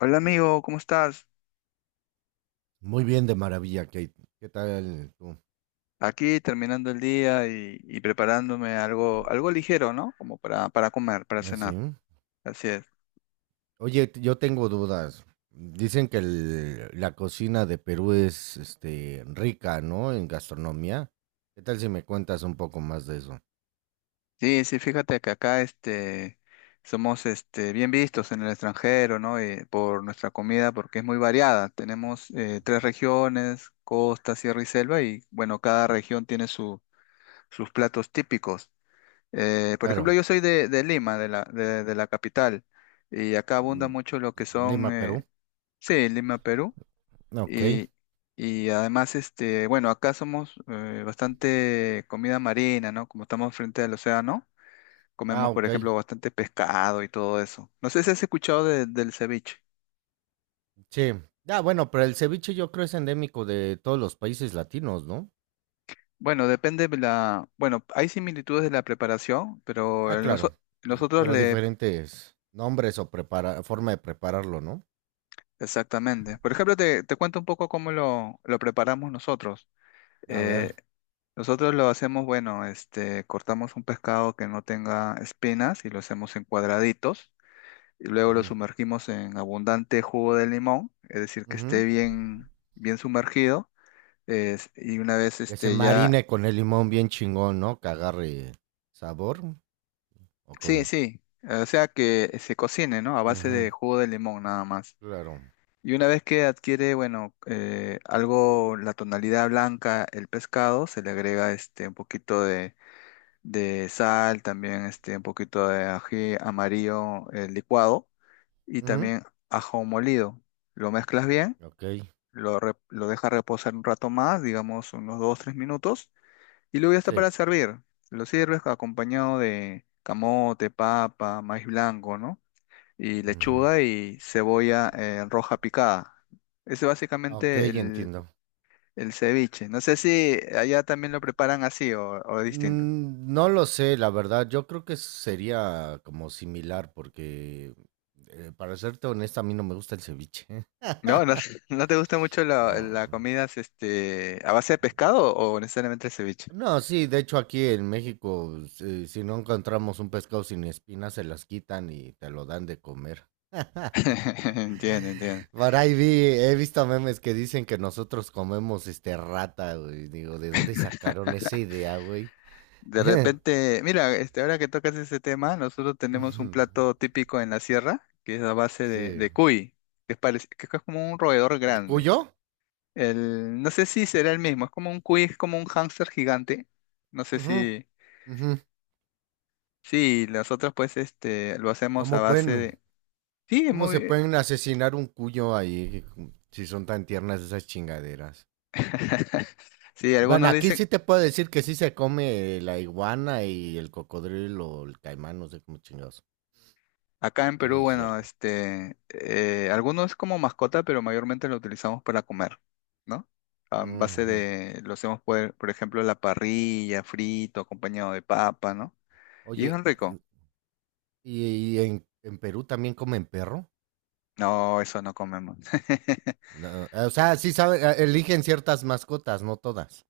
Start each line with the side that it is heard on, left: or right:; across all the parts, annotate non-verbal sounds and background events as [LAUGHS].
left: Hola amigo, ¿cómo estás?
right: Muy bien, de maravilla, Kate. ¿Qué tal tú?
left: Aquí terminando el día y preparándome algo ligero, ¿no? Como para comer, para
right: Así.
left: cenar. Así es.
right: Oye, yo tengo dudas. Dicen que la cocina de Perú es rica, ¿no? En gastronomía. ¿Qué tal si me cuentas un poco más de eso?
left: Sí, sí, fíjate que acá somos bien vistos en el extranjero, ¿no? Por nuestra comida, porque es muy variada. Tenemos tres regiones, costa, sierra y selva, y bueno, cada región tiene sus platos típicos. Por ejemplo,
right: Claro.
left: yo soy de Lima, de la capital, y acá abunda
right: mm,
left: mucho lo que son,
right: Lima, Perú.
left: sí, Lima, Perú.
right: Ok.
left: Y, y además, bueno, acá somos bastante comida marina, ¿no? Como estamos frente al océano,
right: Ah,
left: comemos, por
right: ok.
left: ejemplo, bastante pescado y todo eso. No sé si has escuchado del ceviche.
right: Sí. Ah, bueno, pero el ceviche yo creo es endémico de todos los países latinos, ¿no?
left: Bueno, depende de bueno, hay similitudes de la preparación, pero
right: Ah,
left: el
right: claro.
left: nosotros
right: Pero
left: le,
right: diferentes nombres o prepara forma de prepararlo, ¿no?
left: exactamente. Por ejemplo, te cuento un poco cómo lo preparamos nosotros.
right: A
left: Eh,
right: ver.
left: Nosotros lo hacemos, bueno, cortamos un pescado que no tenga espinas y lo hacemos en cuadraditos y luego lo
right: Ujú,
left: sumergimos en abundante jugo de limón, es decir, que
right: ujú.
left: esté bien sumergido, y una vez
right: Que se
left: ya,
right: marine con el limón bien chingón, ¿no? Que agarre sabor o
left: sí,
right: cómo.
left: sí, o sea que se cocine, ¿no? A base de
right: Ujú,
left: jugo de limón nada más.
right: claro.
left: Y una vez que adquiere, bueno, algo, la tonalidad blanca, el pescado, se le agrega un poquito de sal, también un poquito de ají amarillo licuado y
right: Ujú,
left: también ajo molido. Lo mezclas bien
right: ok,
left: lo deja reposar un rato más, digamos unos dos tres minutos, y luego ya está
right: sí.
left: para servir. Lo sirves acompañado de camote, papa, maíz blanco, ¿no? Y
right: Ujú.
left: lechuga y cebolla roja picada. Ese es
right: Ok,
left: básicamente
right: entiendo.
left: el ceviche. No sé si allá también lo preparan así o distinto.
right: Mm, no lo sé, la verdad. Yo creo que sería como similar porque, para serte honesta, a mí no me gusta el ceviche. [LAUGHS]
left: No, no, [LAUGHS] ¿no te gusta mucho
right: No.
left: la comida a base de pescado o necesariamente el ceviche?
right: No, sí, de hecho aquí en México, si no encontramos un pescado sin espinas, se las quitan y te lo dan de comer.
left: [LAUGHS] Entiendo, entiendo.
right: Por ahí he visto memes que dicen que nosotros comemos rata, güey. Digo, ¿de dónde sacaron esa idea, güey?
left: De
right: [LAUGHS]
left: repente, mira, ahora que tocas ese tema, nosotros tenemos un
right: Ujú,
left: plato típico en la sierra, que es a base
right: sí.
left: de cuy, que es, que es como un roedor
right: ¿El
left: grande.
right: cuyo?
left: El, no sé si será el mismo, es como un cuy, es como un hámster gigante. No sé
right: Ujú,
left: si,
right: ujú.
left: sí, nosotros pues lo hacemos a
right: ¿Cómo
left: base
right: pueden,
left: de... Sí, es
right: cómo se
left: muy...
right: pueden asesinar un cuyo ahí si son tan tiernas esas chingaderas?
left: [LAUGHS] Sí,
right: Bueno,
left: algunos
right: aquí
left: dicen,
right: sí te puedo decir que sí se come la iguana y el cocodrilo o el caimán, no sé cómo chingados.
left: acá en
right: Eso
left: Perú,
right: es
left: bueno,
right: cierto.
left: algunos como mascota, pero mayormente lo utilizamos para comer, ¿no? A base
right: Ujú.
left: de, lo hacemos por ejemplo, la parrilla, frito, acompañado de papa, ¿no? Y es
right: Oye,
left: bien rico.
right: ¿y en Perú también comen perro?
left: No, eso no comemos. [LAUGHS]
right: No, o sea, sí saben, eligen ciertas mascotas, no todas.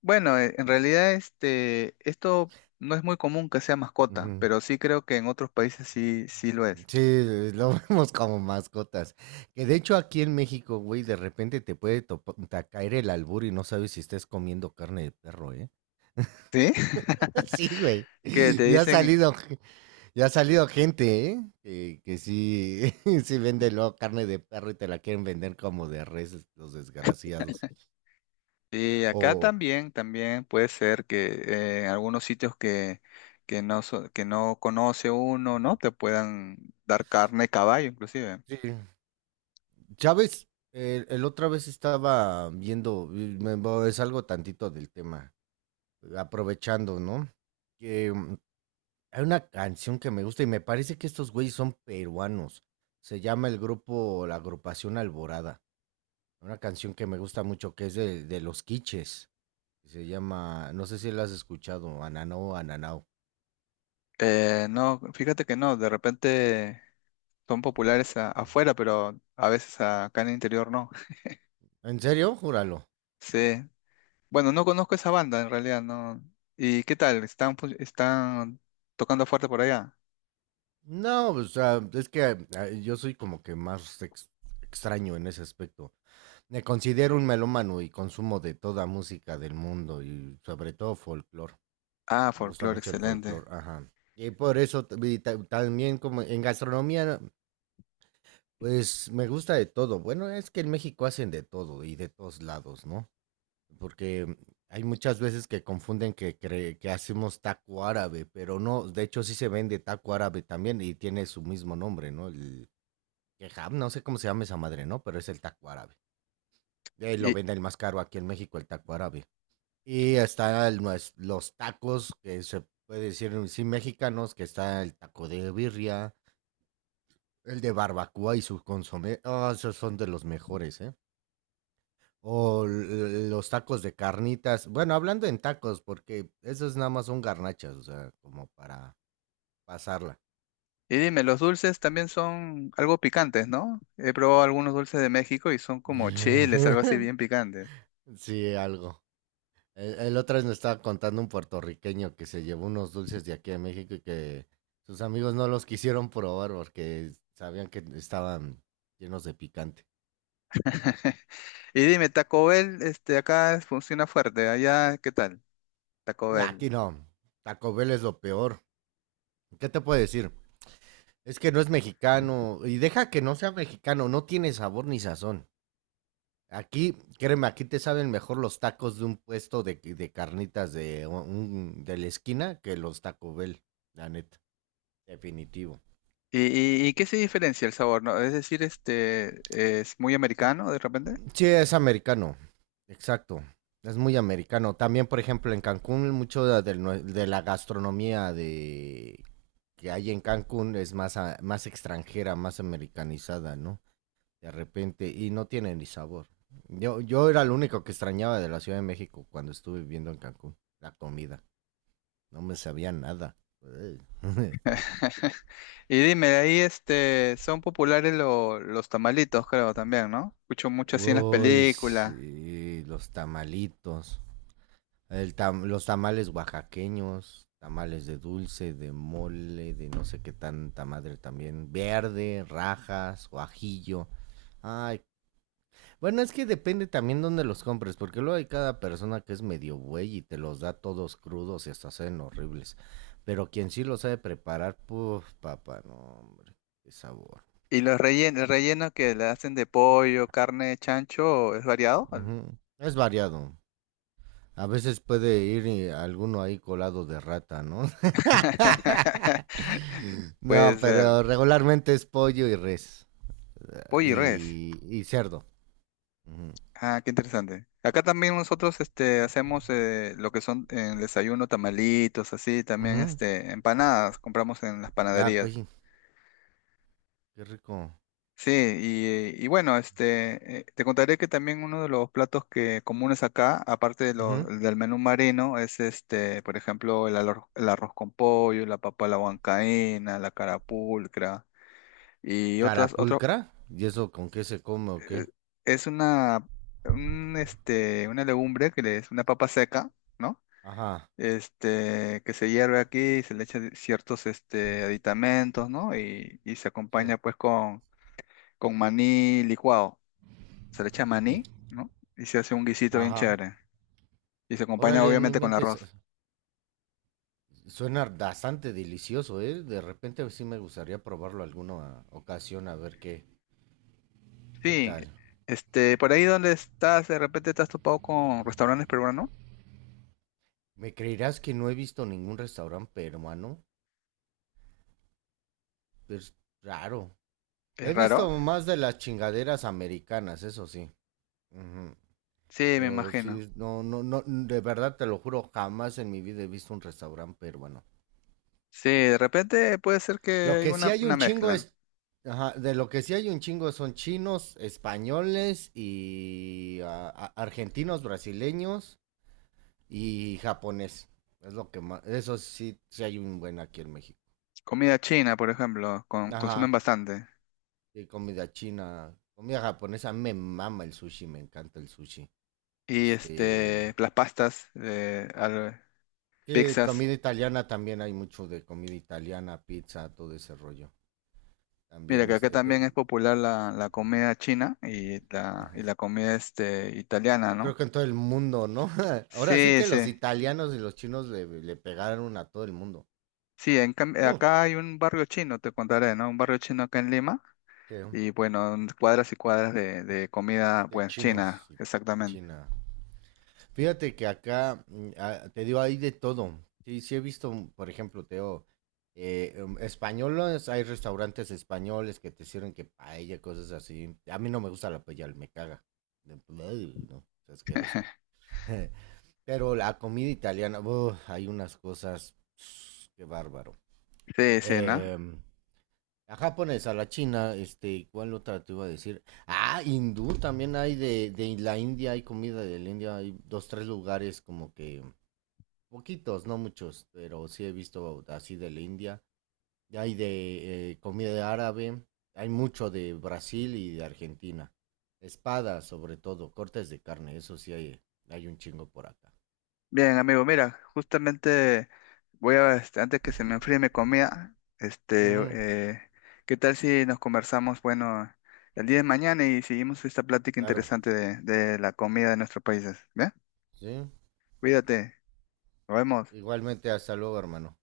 left: Bueno, en realidad, esto no es muy común que sea mascota,
right: Ujú.
left: pero sí creo que en otros países sí, sí lo es.
right: Sí, lo [LAUGHS] vemos como mascotas. Que de hecho aquí en México, güey, de repente te puede caer el albur y no sabes si estés comiendo carne de perro, ¿eh?
left: ¿Sí? [LAUGHS]
right: [LAUGHS] Sí, güey.
left: Que te
right: Ya ha
left: dicen
right: salido, ge- ya ha salido gente, ¿eh? Que sí, [LAUGHS] sí vende luego carne de perro y te la quieren vender como de res, los desgraciados.
left: sí, acá
right: O,
left: también, también puede ser que en algunos sitios que no, que no conoce uno, ¿no? Te puedan dar carne de caballo, inclusive.
right: sí, Chávez, el otra vez estaba viendo, es algo tantito del tema, aprovechando, ¿no? Que hay una canción que me gusta y me parece que estos güeyes son peruanos. Se llama el grupo, la agrupación Alborada. Una canción que me gusta mucho, que es de Los Quiches. Se llama, no sé si la has escuchado, Ananao, Ananao.
left: No, fíjate que no, de repente son populares afuera, pero a veces acá en el interior no. [LAUGHS]
right: ¿En serio? Júralo.
left: Sí. Bueno, no conozco esa banda en realidad, no. ¿Y qué tal? ¿Están, están tocando fuerte por allá?
right: No, o sea, es que yo soy como que más extraño en ese aspecto. Me considero un melómano y consumo de toda música del mundo y sobre todo folclore.
left: Ah,
right: Me gusta
left: folclore,
right: mucho el
left: excelente.
right: folclore, ajá. Y por eso también como en gastronomía, pues me gusta de todo. Bueno, es que en México hacen de todo y de todos lados, ¿no? Porque hay muchas veces que confunden que hacemos taco árabe, pero no, de hecho sí se vende taco árabe también y tiene su mismo nombre, ¿no? El kebab, no sé cómo se llama esa madre, ¿no? Pero es el taco árabe. Y lo venden el más caro aquí en México, el taco árabe. Y están los tacos, que se puede decir sí mexicanos, que está el taco de birria, el de barbacoa y su consomé. Oh, esos son de los mejores, ¿eh? O los tacos de carnitas. Bueno, hablando en tacos, porque esos nada más son garnachas, o sea, como para pasarla.
left: Y dime, los dulces también son algo picantes, ¿no? He probado algunos dulces de México y son como chiles, algo así
right: [LAUGHS]
left: bien picantes.
right: Sí, algo. El otra vez me estaba contando un puertorriqueño que se llevó unos dulces de aquí a México y que sus amigos no los quisieron probar porque sabían que estaban llenos de picante.
left: [LAUGHS] Y dime, Taco Bell, acá funciona fuerte, allá, ¿qué tal? Taco
right: Nah, aquí
left: Bell.
right: no. Taco Bell es lo peor. ¿Qué te puedo decir? Es que no es mexicano. Y deja que no sea mexicano. No tiene sabor ni sazón. Aquí, créeme, aquí te saben mejor los tacos de un puesto de carnitas de la esquina que los Taco Bell. La neta. Definitivo.
left: ¿Y, y qué se diferencia el sabor, no? Es decir, es muy americano de repente.
right: Sí, es americano. Exacto. Es muy americano. También, por ejemplo, en Cancún, mucho de la gastronomía de que hay en Cancún es más, más extranjera, más americanizada, ¿no? De repente, y no tiene ni sabor. Yo era lo único que extrañaba de la Ciudad de México cuando estuve viviendo en Cancún, la comida. No me sabía nada. Ey. [LAUGHS]
left: [LAUGHS] Y dime, ahí, son populares los tamalitos, creo, también, ¿no? Escucho mucho así en las
right: Uy,
left: películas.
right: sí, los tamalitos. Los tamales oaxaqueños, tamales de dulce, de mole, de no sé qué tanta madre también, verde, rajas, guajillo. Ay, bueno, es que depende también dónde los compres, porque luego hay cada persona que es medio buey y te los da todos crudos y hasta saben horribles. Pero quien sí lo sabe preparar, puf, papá, no, hombre, qué sabor.
left: ¿Y los rellenos, el relleno que le hacen de pollo, carne, chancho, es variado?
right: Ujú. Es variado. A veces puede ir alguno ahí colado de rata, ¿no?
left: [LAUGHS] Puede
right: No,
left: ser.
right: pero regularmente es pollo y res. eh,
left: Pollo y res.
right: Y, y cerdo. Ujú.
left: Ah, qué interesante. Acá también nosotros hacemos lo que son en el desayuno, tamalitos, así, también
right: Ujú.
left: empanadas, compramos en las
right: Ah,
left: panaderías.
right: qué, qué rico.
left: Sí, y bueno, te contaré que también uno de los platos que comunes acá, aparte de
right: Ujú.
left: del menú marino, es por ejemplo, el arroz con pollo, la papa a la huancaína, la carapulcra y otros
right: Carapulcra. ¿Y eso con qué se come o
left: eh,
right: qué?
left: es un, una legumbre es una papa seca, ¿no?
right: Ajá,
left: Este, que se hierve aquí, se le echa ciertos, aditamentos, ¿no? Y se
right: sí.
left: acompaña pues con maní licuado. Se le echa
right: Mm,
left: maní, ¿no? Y se hace un guisito bien
right: ajá.
left: chévere. Y se acompaña
right: Órale, no
left: obviamente con
right: inventes.
left: arroz.
right: Suena bastante delicioso, ¿eh? De repente sí me gustaría probarlo alguna ocasión a ver qué, qué
left: Sí,
right: tal.
left: por ahí donde estás, de repente te has topado con restaurantes peruanos, ¿no?
right: ¿Me creerás que no he visto ningún restaurante peruano? Es raro.
left: Es
right: He
left: raro.
right: visto más de las chingaderas americanas, eso sí. Ujú.
left: Sí, me
right: Pero
left: imagino.
right: sí, no, no, no, de verdad te lo juro, jamás en mi vida he visto un restaurante peruano.
left: Sí, de repente puede ser que
right: Lo
left: hay
right: que sí hay
left: una
right: un chingo
left: mezcla.
right: es, ajá, de lo que sí hay un chingo son chinos, españoles y argentinos, brasileños y japonés. Es lo que más, eso sí, sí hay un buen aquí en México.
left: Comida china, por ejemplo, consumen
right: Ajá,
left: bastante.
right: de comida china, comida japonesa, me mama el sushi, me encanta el sushi.
left: Y
right: Este,
left: las pastas,
right: Sí,
left: pizzas.
right: comida italiana también hay mucho de comida italiana, pizza, todo ese rollo.
left: Mira,
right: También
left: que acá también es popular la comida china y
right: ujú.
left: la comida italiana,
right: Yo creo
left: ¿no?
right: que en todo el mundo, ¿no? [LAUGHS] Ahora sí
left: Sí,
right: que los
left: sí.
right: italianos y los chinos le pegaron a todo el mundo.
left: Sí, en cambio,
right: Mm,
left: acá hay un barrio chino, te contaré, ¿no? Un barrio chino acá en Lima.
right: que
left: Y bueno, cuadras y cuadras de comida,
right: de
left: pues, china,
right: chinos y
left: exactamente.
right: China. Fíjate que acá, te digo, hay de todo. Sí, sí he visto, por ejemplo, te digo, españoles, hay restaurantes españoles que te sirven que paella, cosas así. A mí no me gusta la paella, me caga. ¡Ugh! No, es asqueroso. [LAUGHS] Pero la comida italiana, ¡buh! Hay unas cosas, [SNIFFS] qué bárbaro.
left: Sí, sí, ¿no?
right: Em, la japonesa, la china, ¿cuál otra te iba a decir? Ah, hindú también hay de la India, hay comida de la India, hay dos, tres lugares como que poquitos, no muchos, pero sí he visto así de la India. Y hay de comida árabe, hay mucho de Brasil y de Argentina. Espadas, sobre todo, cortes de carne, eso sí hay un chingo por acá.
left: Bien, amigo, mira, justamente voy a, este, antes que se me enfríe mi comida,
right: Ujú,
left: ¿qué tal si nos conversamos, bueno, el día de mañana y seguimos esta plática
right: claro,
left: interesante de la comida de nuestros países? ¿Bien?
right: sí.
left: Cuídate, nos vemos.
right: Igualmente, hasta luego, hermano.